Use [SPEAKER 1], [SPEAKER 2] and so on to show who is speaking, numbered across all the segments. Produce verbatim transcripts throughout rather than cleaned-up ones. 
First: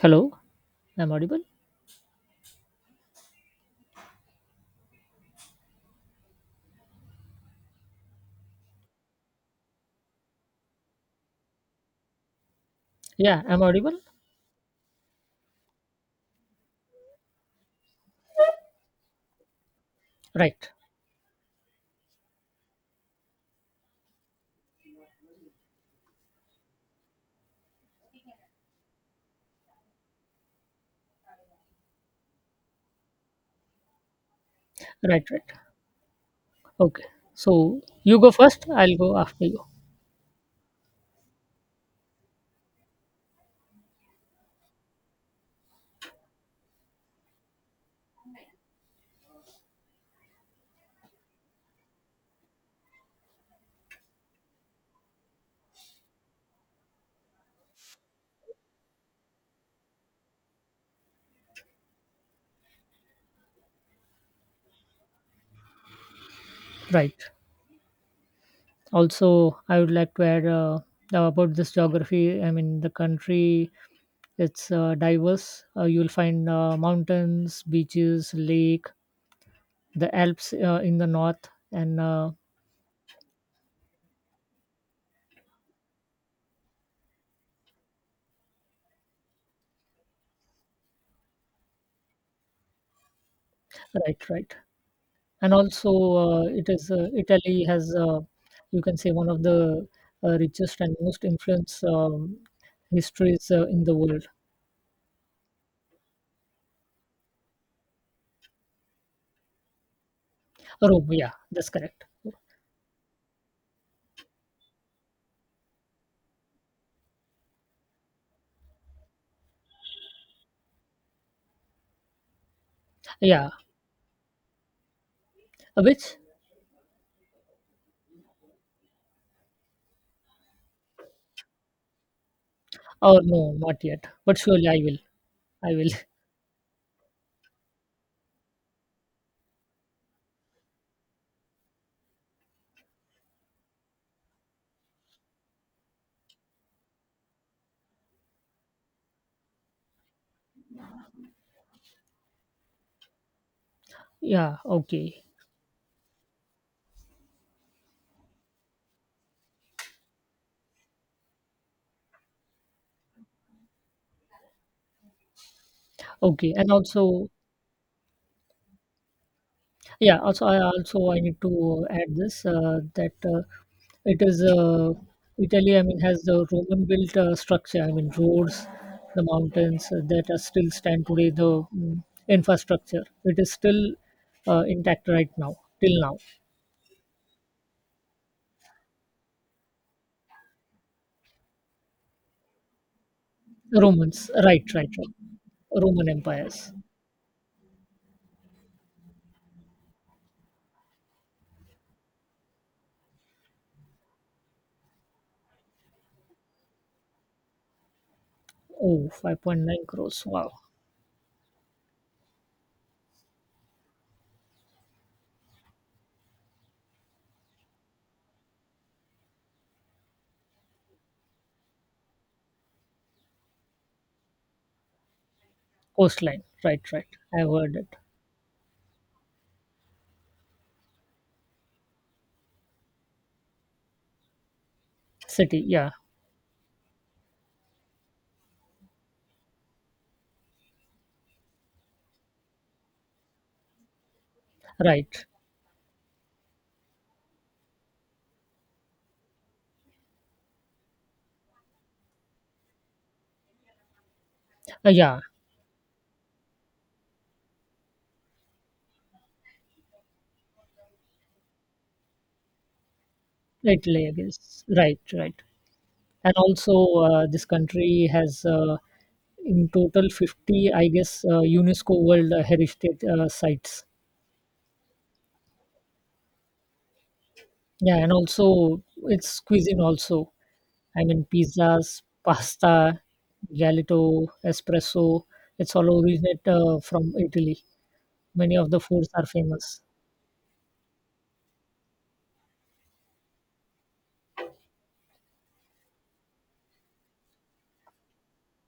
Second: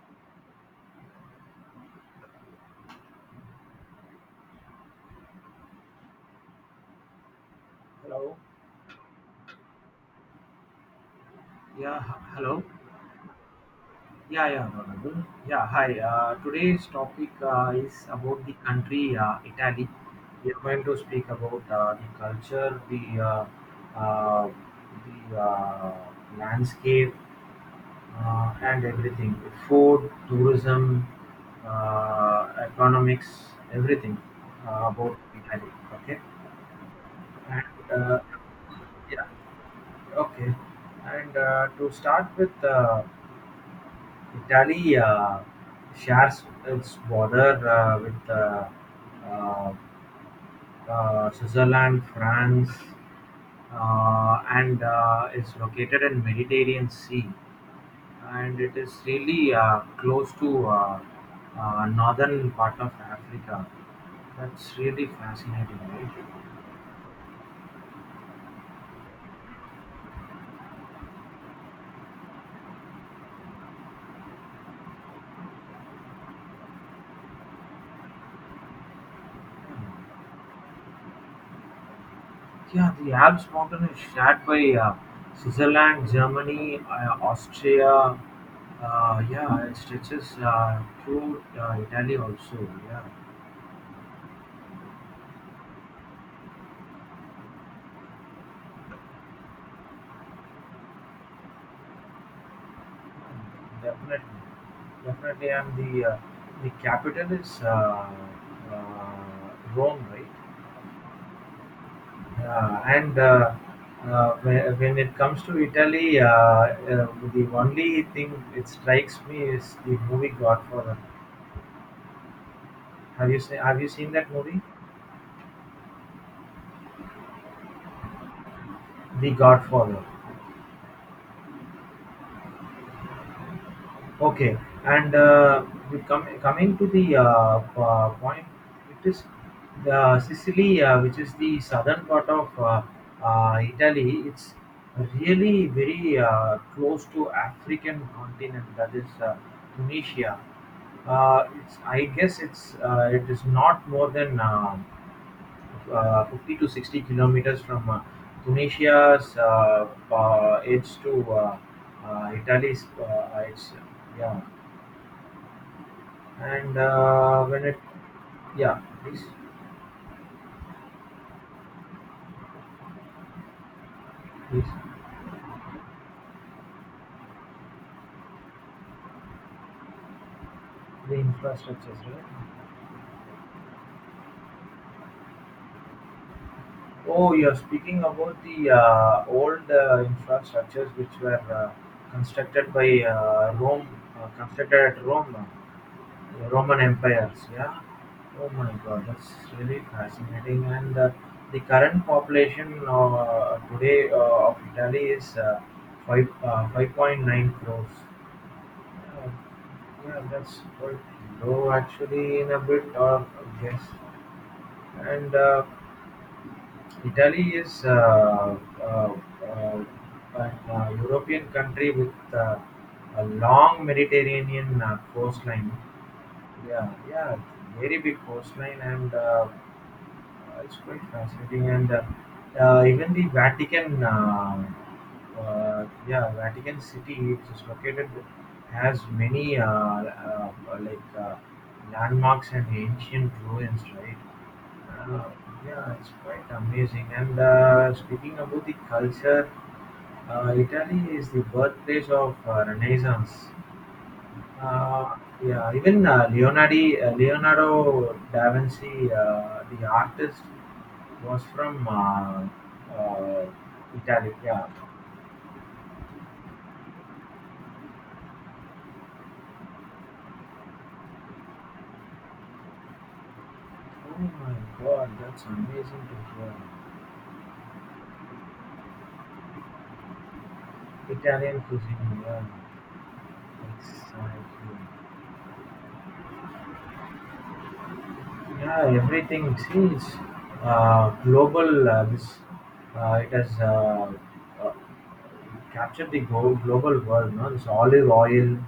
[SPEAKER 1] Hello, I'm audible?
[SPEAKER 2] Hello. Yeah, h- hello.
[SPEAKER 1] Yeah, I'm audible?
[SPEAKER 2] Yeah, yeah, Mhm. Yeah. Hi. Uh, today's topic uh, is about the country uh, Italy. We are
[SPEAKER 1] Right,
[SPEAKER 2] going to speak about uh, the culture, the uh, uh, the uh, landscape, uh, and everything. Food, tourism, uh, economics, everything uh, about
[SPEAKER 1] right, right.
[SPEAKER 2] Italy. Okay.
[SPEAKER 1] Okay,
[SPEAKER 2] And
[SPEAKER 1] so you
[SPEAKER 2] uh,
[SPEAKER 1] go first, I'll go
[SPEAKER 2] yeah,
[SPEAKER 1] after you.
[SPEAKER 2] okay. And uh, to start with. Uh, Italy uh, shares its border uh, with uh, uh, uh, Switzerland, France uh, and uh, is located in Mediterranean Sea, and it is really uh, close to uh, uh, northern part of Africa. That's really fascinating, right?
[SPEAKER 1] Right. Also, I would like to add uh, about this geography. I mean, the country, it's uh, diverse. Uh, you'll find uh, mountains, beaches, lake, the Alps uh, in the north, and uh,
[SPEAKER 2] Yeah, the Alps mountain is shared by uh, Switzerland, Germany, uh, Austria. Uh, yeah, it stretches uh, through uh, Italy also. Yeah,
[SPEAKER 1] right, right. And also uh, it is uh, Italy has uh, you can say one of the uh, richest and most influence um, histories uh, in the world.
[SPEAKER 2] definitely, definitely. And the uh, the capital is uh, uh, Rome, right?
[SPEAKER 1] Rome, yeah, that's correct.
[SPEAKER 2] Uh, and uh, uh, when, when it comes to Italy, uh, uh, the only thing it strikes me is the movie Godfather. Have you
[SPEAKER 1] Yeah,
[SPEAKER 2] seen Have you seen that movie,
[SPEAKER 1] which
[SPEAKER 2] The Godfather?
[SPEAKER 1] or no, not yet, but
[SPEAKER 2] Okay.
[SPEAKER 1] surely I will.
[SPEAKER 2] And uh,
[SPEAKER 1] I will.
[SPEAKER 2] we come coming to the uh, uh, point, it is the Sicily, uh, which is the southern part of uh, uh, Italy. It's really very uh, close to African continent, that is uh, Tunisia. Uh, it's I guess it's uh, it is not more than
[SPEAKER 1] Yeah,
[SPEAKER 2] uh,
[SPEAKER 1] okay,
[SPEAKER 2] uh, fifty to sixty kilometers from uh, Tunisia's uh, uh, edge to uh, uh, Italy's uh, edge. Yeah.
[SPEAKER 1] okay, and
[SPEAKER 2] And
[SPEAKER 1] also
[SPEAKER 2] uh, when it, yeah, please,
[SPEAKER 1] yeah, also I also I need to add this uh, that uh, it is
[SPEAKER 2] please.
[SPEAKER 1] uh, Italy. I mean, has the Roman built uh, structure. I mean, roads, the mountains uh, that are still stand
[SPEAKER 2] The
[SPEAKER 1] today. The
[SPEAKER 2] infrastructures,
[SPEAKER 1] mm,
[SPEAKER 2] right?
[SPEAKER 1] infrastructure it is still uh, intact right now. Till now,
[SPEAKER 2] Oh, you're speaking about the uh, old uh, infrastructures which were uh, constructed by uh, Rome, uh,
[SPEAKER 1] Romans, right,
[SPEAKER 2] constructed
[SPEAKER 1] right,
[SPEAKER 2] at Rome,
[SPEAKER 1] right.
[SPEAKER 2] uh,
[SPEAKER 1] Roman
[SPEAKER 2] the
[SPEAKER 1] empires.
[SPEAKER 2] Roman empires. Yeah. Oh my God, that's really fascinating. And uh, the current population uh, today uh, of Italy is uh, five uh, five point nine crores.
[SPEAKER 1] Oh,
[SPEAKER 2] Oh,
[SPEAKER 1] five point nine
[SPEAKER 2] yeah,
[SPEAKER 1] crores. Wow.
[SPEAKER 2] that's quite low actually in a bit, or yes. And uh, Italy is uh, uh, uh, an uh, European country with uh, a long Mediterranean uh, coastline.
[SPEAKER 1] Coastline. Right,
[SPEAKER 2] Yeah,
[SPEAKER 1] right.
[SPEAKER 2] yeah,
[SPEAKER 1] I heard it.
[SPEAKER 2] very big coastline, and uh, uh, it's quite fascinating. And uh, uh, even the Vatican, uh,
[SPEAKER 1] City.
[SPEAKER 2] uh,
[SPEAKER 1] Yeah.
[SPEAKER 2] yeah, Vatican City, which is located, has many uh, uh, like uh, landmarks and ancient ruins, right? Yeah. Uh,
[SPEAKER 1] Right.
[SPEAKER 2] yeah, it's quite amazing. And uh, speaking about the culture, uh, Italy is the birthplace of uh, Renaissance.
[SPEAKER 1] Uh,
[SPEAKER 2] Uh,
[SPEAKER 1] yeah.
[SPEAKER 2] yeah, even uh, Leonardi, uh, Leonardo da Vinci, uh, the artist, was from uh, uh,
[SPEAKER 1] Italy, I
[SPEAKER 2] Italy.
[SPEAKER 1] guess.
[SPEAKER 2] Yeah.
[SPEAKER 1] Right, right. And also uh, this country has uh, in total fifty I guess uh, UNESCO world heritage uh, sites.
[SPEAKER 2] Oh my God, that's amazing to hear.
[SPEAKER 1] Yeah, and also its cuisine also, I mean,
[SPEAKER 2] Italian
[SPEAKER 1] pizzas,
[SPEAKER 2] cuisine. Yeah,
[SPEAKER 1] pasta, gelato,
[SPEAKER 2] exactly.
[SPEAKER 1] espresso, it's all originate uh, from Italy. Many of the
[SPEAKER 2] Yeah,
[SPEAKER 1] foods are
[SPEAKER 2] everything.
[SPEAKER 1] famous.
[SPEAKER 2] See, it's uh, global. Uh, this uh, It has uh, uh, captured the go- global world. No, this olive oil.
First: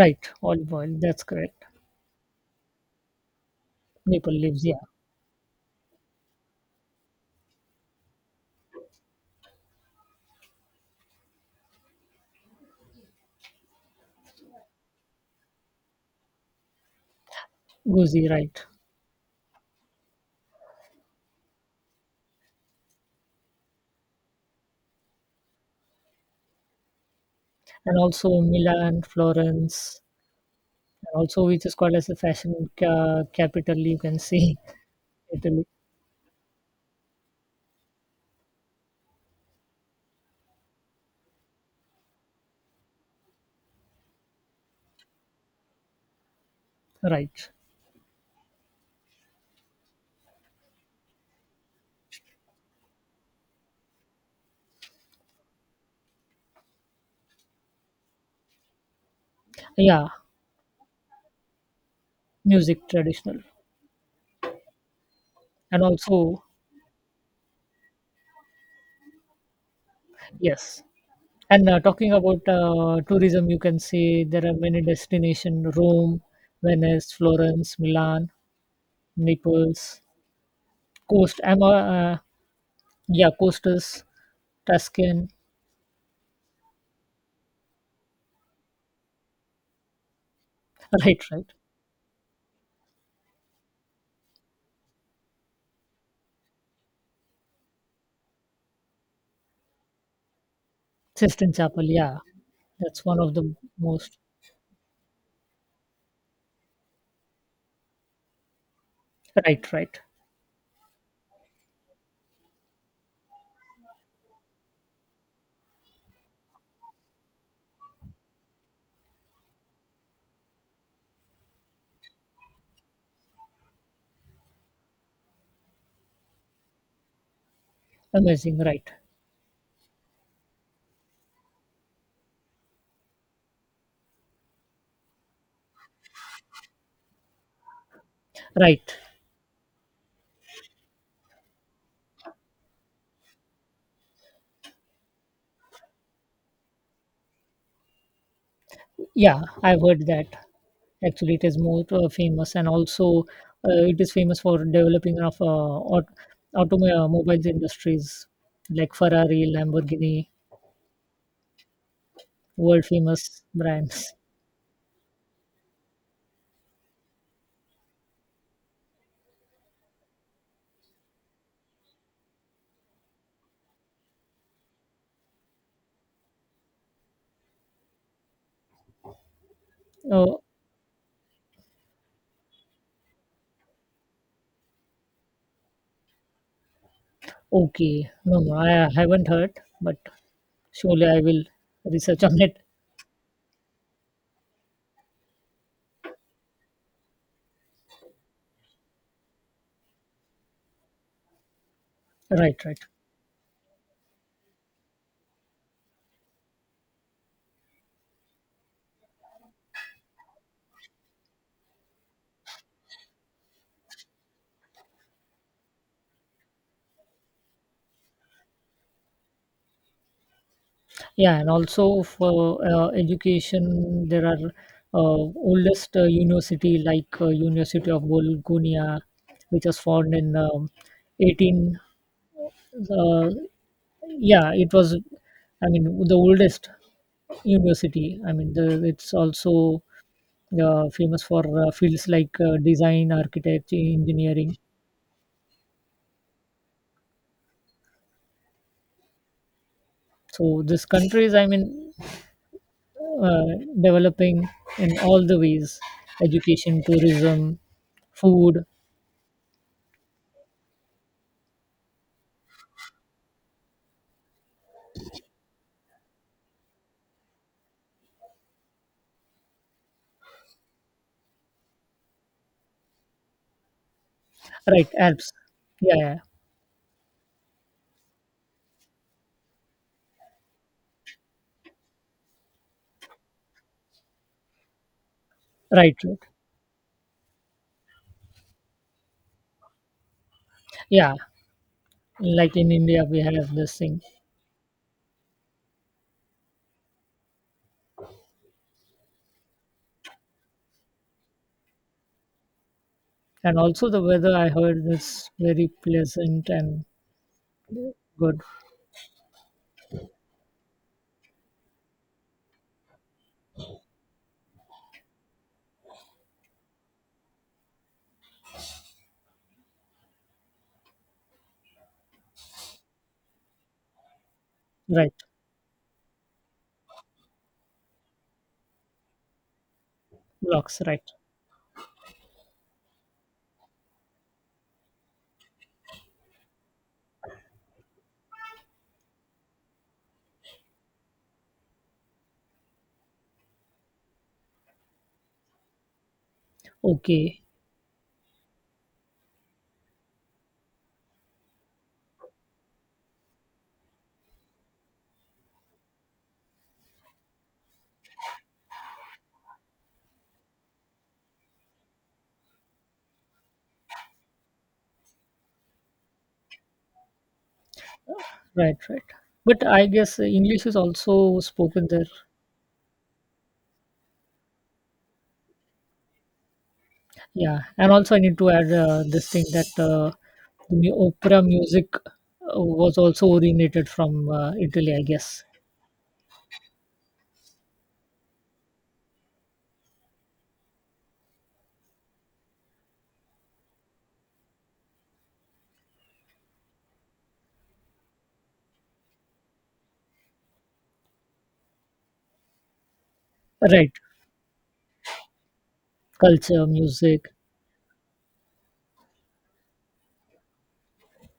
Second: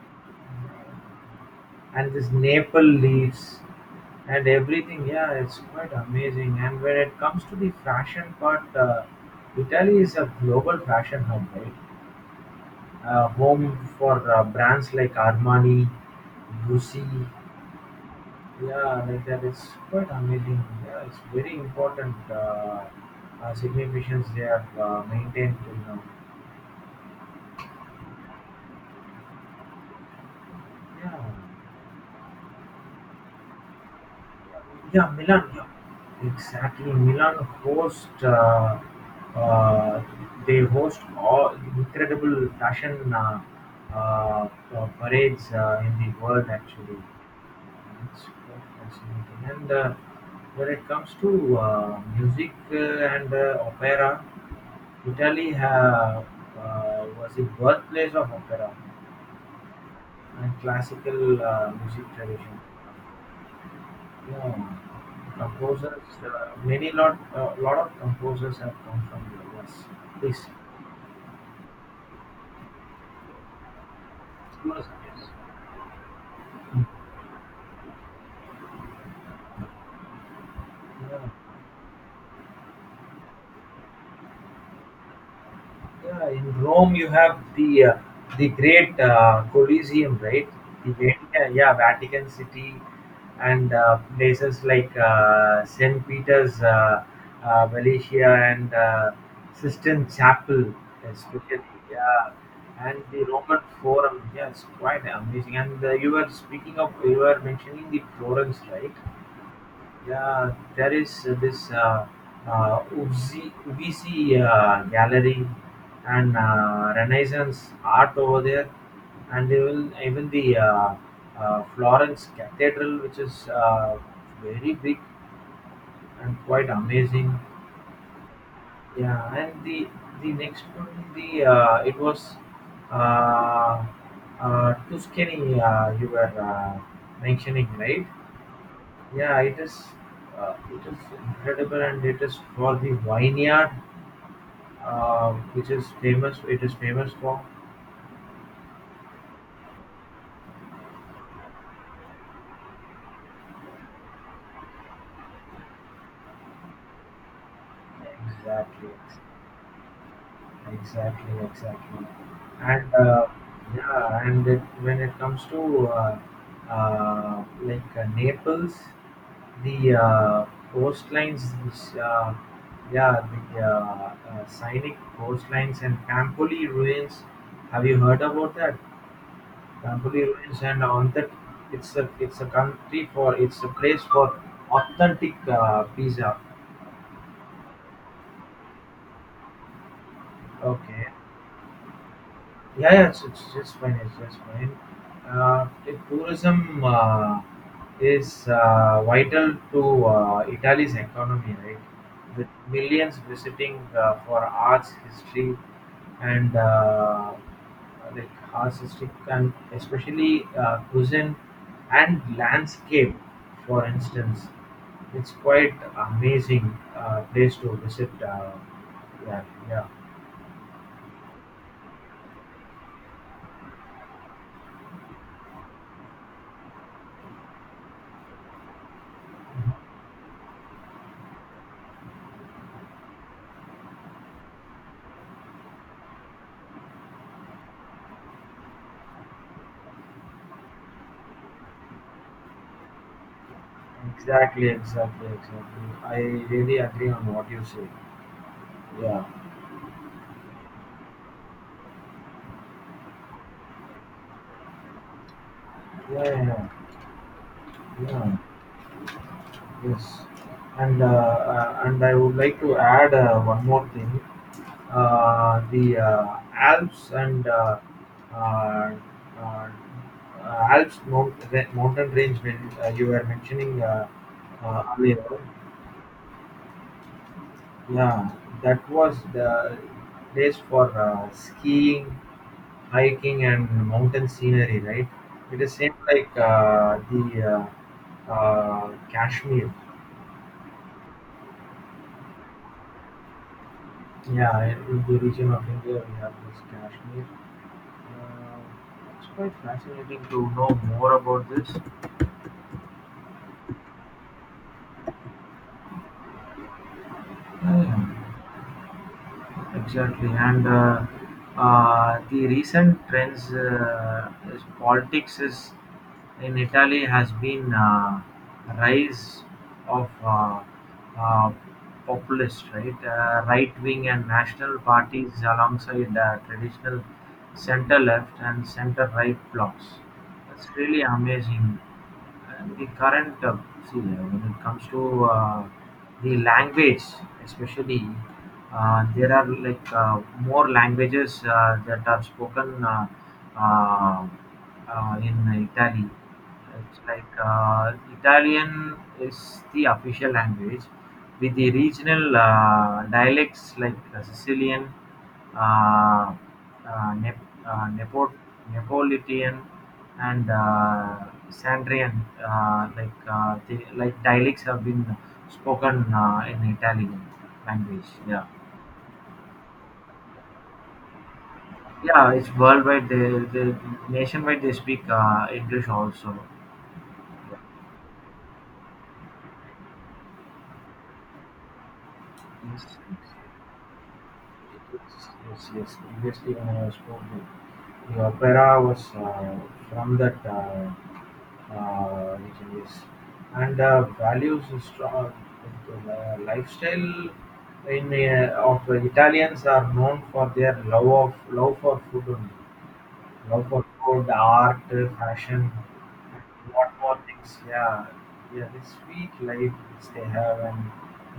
[SPEAKER 1] Right, olive oil, that's correct.
[SPEAKER 2] And this Naples leaves
[SPEAKER 1] Maple
[SPEAKER 2] and
[SPEAKER 1] leaves, yeah.
[SPEAKER 2] everything. Yeah, it's quite amazing. And when it comes to the fashion part, uh, Italy is a global fashion hub, right? Uh, home for uh, brands like Armani, Gucci.
[SPEAKER 1] Guzzi, right.
[SPEAKER 2] Yeah, like that. It's quite amazing. Yeah, it's very important uh, uh, significance they have uh, maintained till now.
[SPEAKER 1] And also Milan, Florence, and
[SPEAKER 2] Yeah.
[SPEAKER 1] also which is called as a fashion ca- capital, you can see
[SPEAKER 2] Yeah, Milan.
[SPEAKER 1] Italy,
[SPEAKER 2] Yeah, exactly. Milan host. Uh, uh, they host all incredible fashion uh, uh, uh, parades uh, in the world. Actually,
[SPEAKER 1] right.
[SPEAKER 2] it's quite fascinating. And uh, when it comes to uh, music uh, and uh, opera, Italy ha- uh, was the birthplace of opera
[SPEAKER 1] Yeah,
[SPEAKER 2] and classical uh, music tradition.
[SPEAKER 1] music traditional.
[SPEAKER 2] Yeah,
[SPEAKER 1] And
[SPEAKER 2] composers,
[SPEAKER 1] also,
[SPEAKER 2] uh, many lot, uh, lot of composers have come from the U S. Yes,
[SPEAKER 1] yes. And uh, talking about uh, tourism, you can say there are many
[SPEAKER 2] yes, yes.
[SPEAKER 1] destinations: Rome, Venice, Florence, Milan, Naples,
[SPEAKER 2] Yeah.
[SPEAKER 1] Coast, Am- uh, uh, yeah, coasters, Tuscan,
[SPEAKER 2] Yeah, in Rome you have the uh, the great uh, Colosseum, right? The
[SPEAKER 1] right, right.
[SPEAKER 2] Vatican, yeah, Vatican City, and uh, places like uh, Saint Peter's uh, uh, Valley and uh, Sistine Chapel,
[SPEAKER 1] Sistine
[SPEAKER 2] especially.
[SPEAKER 1] Chapel, yeah.
[SPEAKER 2] Yeah, and
[SPEAKER 1] That's one
[SPEAKER 2] the
[SPEAKER 1] of the
[SPEAKER 2] Roman
[SPEAKER 1] most,
[SPEAKER 2] Forum. Yeah, it's quite amazing. And uh, you were speaking of, you were mentioning the Florence, right?
[SPEAKER 1] right, right.
[SPEAKER 2] Yeah, there is uh, this uh, uh, Uffizi Uffizi, uh, gallery and uh, Renaissance art over there, and even even the uh, uh, Florence Cathedral, which is uh, very big and quite amazing.
[SPEAKER 1] Amazing, right,
[SPEAKER 2] Yeah, and the the next one, the uh, it was uh, uh, Tuscany. Uh, you were uh, mentioning, right?
[SPEAKER 1] right.
[SPEAKER 2] Yeah, it is uh, it is incredible, and it is for the vineyard, uh, which is famous. It is famous for.
[SPEAKER 1] Yeah, I've heard that. Actually, it is more uh, famous, and also uh, it is famous for developing of uh, aut- automobiles industries
[SPEAKER 2] Exactly,
[SPEAKER 1] like Ferrari, Lamborghini,
[SPEAKER 2] exactly, exactly.
[SPEAKER 1] world
[SPEAKER 2] And uh,
[SPEAKER 1] famous brands.
[SPEAKER 2] yeah, and it, when it comes to uh, uh, like uh, Naples, the uh, coastlines, which, uh, yeah, the uh, uh, scenic coastlines and Campoli ruins. Have you heard about that? Cambodia
[SPEAKER 1] Oh,
[SPEAKER 2] is an authentic It's a It's a country for it's a place for authentic uh, pizza.
[SPEAKER 1] okay. No, no, I haven't heard, but surely
[SPEAKER 2] Okay.
[SPEAKER 1] I will research on it.
[SPEAKER 2] Yeah, yeah, it's, it's just fine. It's just fine. Uh, the tourism uh, is uh, vital to uh, Italy's economy, right? With
[SPEAKER 1] Right, right.
[SPEAKER 2] millions visiting uh, for arts, history, and uh, like arts, history, and especially uh, cuisine and landscape, for instance, it's quite amazing uh, place to visit. Uh, yeah, yeah.
[SPEAKER 1] Yeah, and also for uh, education, there are uh, oldest uh, university like uh, University of Bologna, which was formed in um, eighteen. Uh, yeah, it was, I mean, the oldest university, I mean, the, it's also uh, famous for uh, fields like uh, design, architecture, engineering.
[SPEAKER 2] Exactly, exactly, exactly. I really agree on what you say. Yeah,
[SPEAKER 1] So this country is, I mean, uh, developing in all the ways:
[SPEAKER 2] yeah, yeah, yeah,
[SPEAKER 1] education, tourism,
[SPEAKER 2] yeah.
[SPEAKER 1] food.
[SPEAKER 2] Yes, and uh, uh, and I would like to add uh, one more thing. Uh, the uh, Alps and uh, uh, uh, uh, Alps mount, ra- mountain range when uh, you were mentioning uh, uh,
[SPEAKER 1] Right,
[SPEAKER 2] earlier.
[SPEAKER 1] Alps, yeah, yeah.
[SPEAKER 2] Yeah, that was the place for uh, skiing, hiking and mountain scenery, right? It is same
[SPEAKER 1] Right, right.
[SPEAKER 2] like uh, the uh, uh, Kashmir.
[SPEAKER 1] Yeah, like in India we have this thing.
[SPEAKER 2] Yeah, in in the region of India, we have this Kashmir. Uh, it's quite fascinating to know more about this.
[SPEAKER 1] And also the weather I heard is very pleasant and
[SPEAKER 2] Yeah,
[SPEAKER 1] good.
[SPEAKER 2] exactly. And uh, uh, The recent trends uh, is politics is in Italy has been uh, rise of uh, uh, populist, right, uh, right-wing and national
[SPEAKER 1] Right,
[SPEAKER 2] parties alongside uh, traditional center-left and center-right blocs. That's
[SPEAKER 1] blocks,
[SPEAKER 2] really
[SPEAKER 1] right.
[SPEAKER 2] amazing. And the current, uh, see, uh, when it comes to uh, the language, especially, uh, there are like uh, more languages uh, that are spoken uh, uh, uh, in Italy. It's like
[SPEAKER 1] Okay.
[SPEAKER 2] uh, Italian is the official language, with the regional uh, dialects like uh, Sicilian, uh, uh, Nep- uh, Nepo- Neapolitan, and uh, Sandrian, uh, like uh, the, like dialects have been spoken uh, in Italian language. Yeah,
[SPEAKER 1] Right, right. But I guess uh, English is also spoken there.
[SPEAKER 2] yeah, it's worldwide. They, they nationwide they speak uh, English also. Yeah.
[SPEAKER 1] Yeah, and also I need to add uh, this thing that uh, the mu- opera music uh,
[SPEAKER 2] Yes, yes,
[SPEAKER 1] was also originated from uh, Italy, I guess.
[SPEAKER 2] yes, yes. Previously, when I spoke, the, the opera was uh, from that. Uh, uh, region, yes. And uh, values is strong uh, lifestyle in uh, of Italians are known for their love of love for food only, love for
[SPEAKER 1] Right,
[SPEAKER 2] food, art, fashion,
[SPEAKER 1] culture,
[SPEAKER 2] and what more
[SPEAKER 1] music,
[SPEAKER 2] things? Yeah, yeah, this sweet life which they have and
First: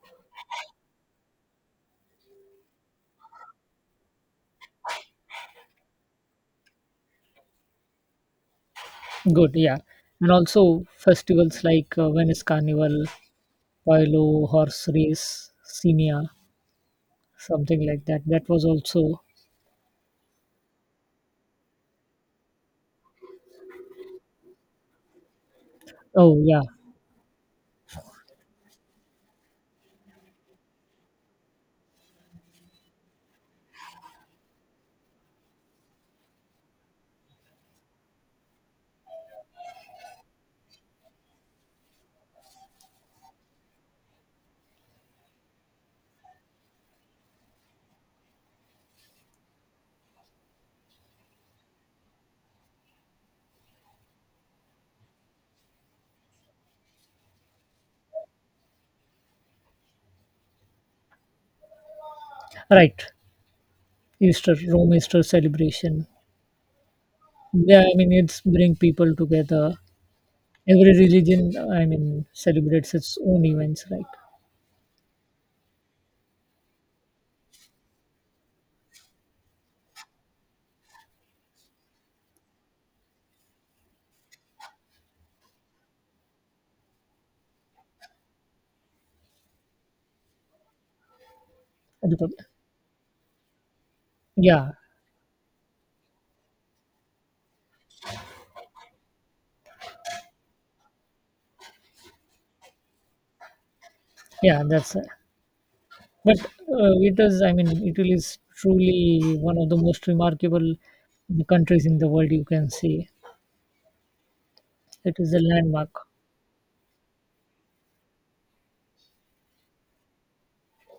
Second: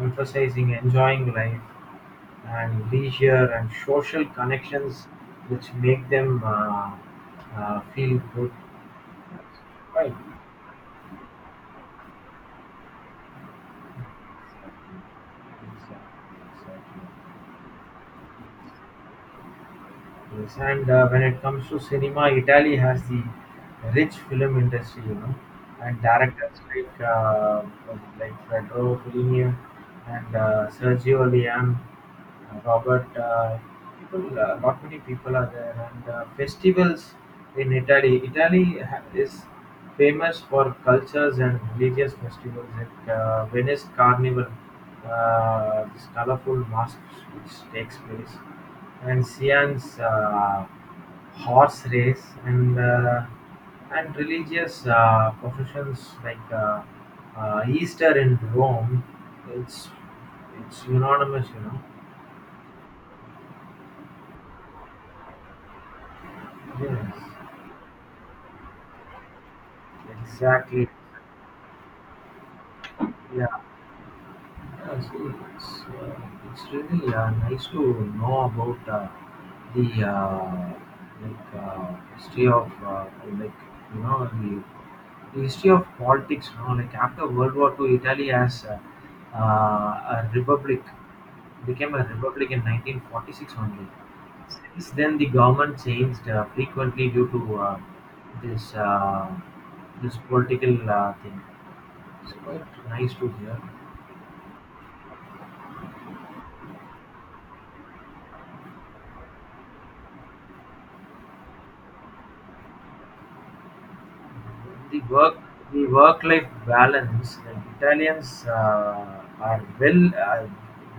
[SPEAKER 2] emphasizing enjoying life and leisure and social connections which make them uh, uh, feel good,
[SPEAKER 1] good, yeah. And
[SPEAKER 2] right?
[SPEAKER 1] also festivals like uh, Venice Carnival,
[SPEAKER 2] Exactly, e x
[SPEAKER 1] Paolo,
[SPEAKER 2] a
[SPEAKER 1] horse race,
[SPEAKER 2] c t d
[SPEAKER 1] Simia,
[SPEAKER 2] y.
[SPEAKER 1] something like that. That was also,
[SPEAKER 2] Yes, and uh, when it comes to cinema, Italy has the rich film industry, you know, and
[SPEAKER 1] oh
[SPEAKER 2] directors
[SPEAKER 1] yeah,
[SPEAKER 2] like uh, like Pedro Fellini and uh, Sergio Leone, uh, Robert. Uh, people, uh, not many people are there, and uh, festivals in Italy. Italy ha- is famous for cultures and religious festivals like uh, Venice Carnival, uh, this colorful masks which takes place, and Sian's uh, horse race and uh, and religious uh, processions like uh, uh, Easter in Rome. It's it's unanimous, you know.
[SPEAKER 1] right. Easter, Rome Easter celebration.
[SPEAKER 2] Yes,
[SPEAKER 1] Yeah, I mean, it's bring people together.
[SPEAKER 2] exactly.
[SPEAKER 1] Every religion, I mean, celebrates its own
[SPEAKER 2] Yeah.
[SPEAKER 1] events, right?
[SPEAKER 2] Yeah, see, it's, uh, it's really uh, nice to know about uh, the uh, like uh, history of uh, like you know the, the history of politics. You know, like after World War Two, Italy as uh, uh, a republic became a
[SPEAKER 1] At the pub-
[SPEAKER 2] republic in nineteen forty-six only.
[SPEAKER 1] yeah,
[SPEAKER 2] Since then, the government changed uh, frequently due to uh, this uh, this political uh, thing. It's quite nice to hear.
[SPEAKER 1] yeah, that's uh, but uh, it is. I mean, Italy is truly one of the most remarkable countries in the world. You can see
[SPEAKER 2] The
[SPEAKER 1] it is
[SPEAKER 2] work
[SPEAKER 1] a
[SPEAKER 2] the
[SPEAKER 1] landmark,
[SPEAKER 2] work-life balance that Italians uh, are well uh,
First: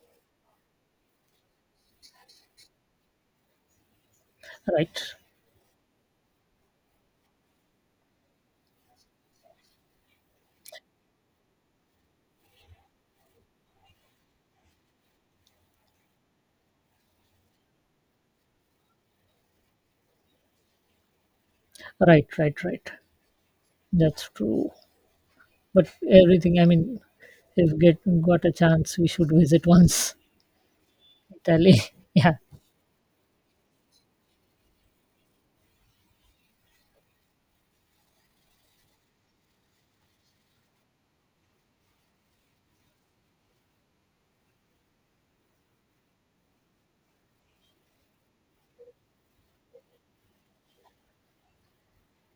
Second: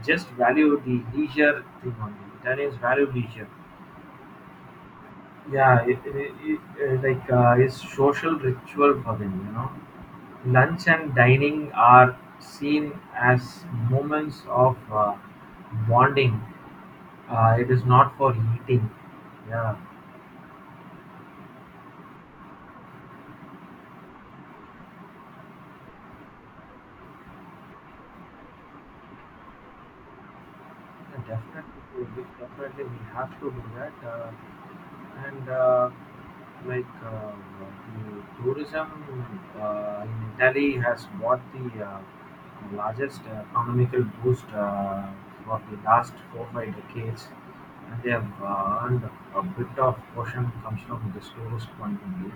[SPEAKER 2] just value the leisure thing only. Italians value leisure.
[SPEAKER 1] right?
[SPEAKER 2] Yeah, it, it, it, uh, like uh, it's social ritual for them. You know, lunch and dining are seen as moments of uh, bonding. Uh, it is not for eating. Yeah.
[SPEAKER 1] Right, right, right. That's true. But everything, I mean, if get got a chance, we should visit once
[SPEAKER 2] Yeah, definitely,
[SPEAKER 1] Italy.
[SPEAKER 2] we
[SPEAKER 1] Yeah,
[SPEAKER 2] definitely we have to do that. Uh, and uh, like uh, The tourism uh, in Italy has brought the uh, largest uh, economical boost uh, for the last four five decades. They have earned a bit of caution comes from the slowest point of view.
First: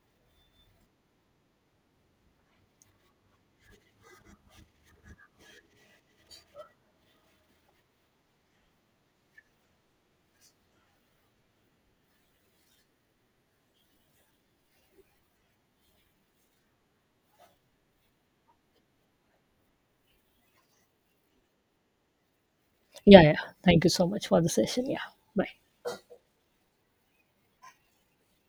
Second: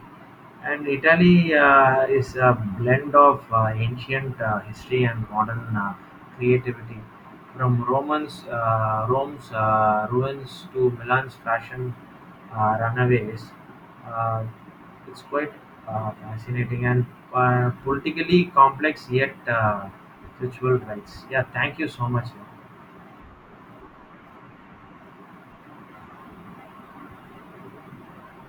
[SPEAKER 2] And Italy uh, is a blend of uh, ancient uh, history and modern uh, creativity. From Romans, uh, Rome's uh, ruins to Milan's fashion uh, runaways, uh, it's quite uh, fascinating and uh, politically complex yet uh, ritual rites. Yeah, thank you so much.
[SPEAKER 1] yeah, yeah. Thank you so much for the session. Yeah, bye.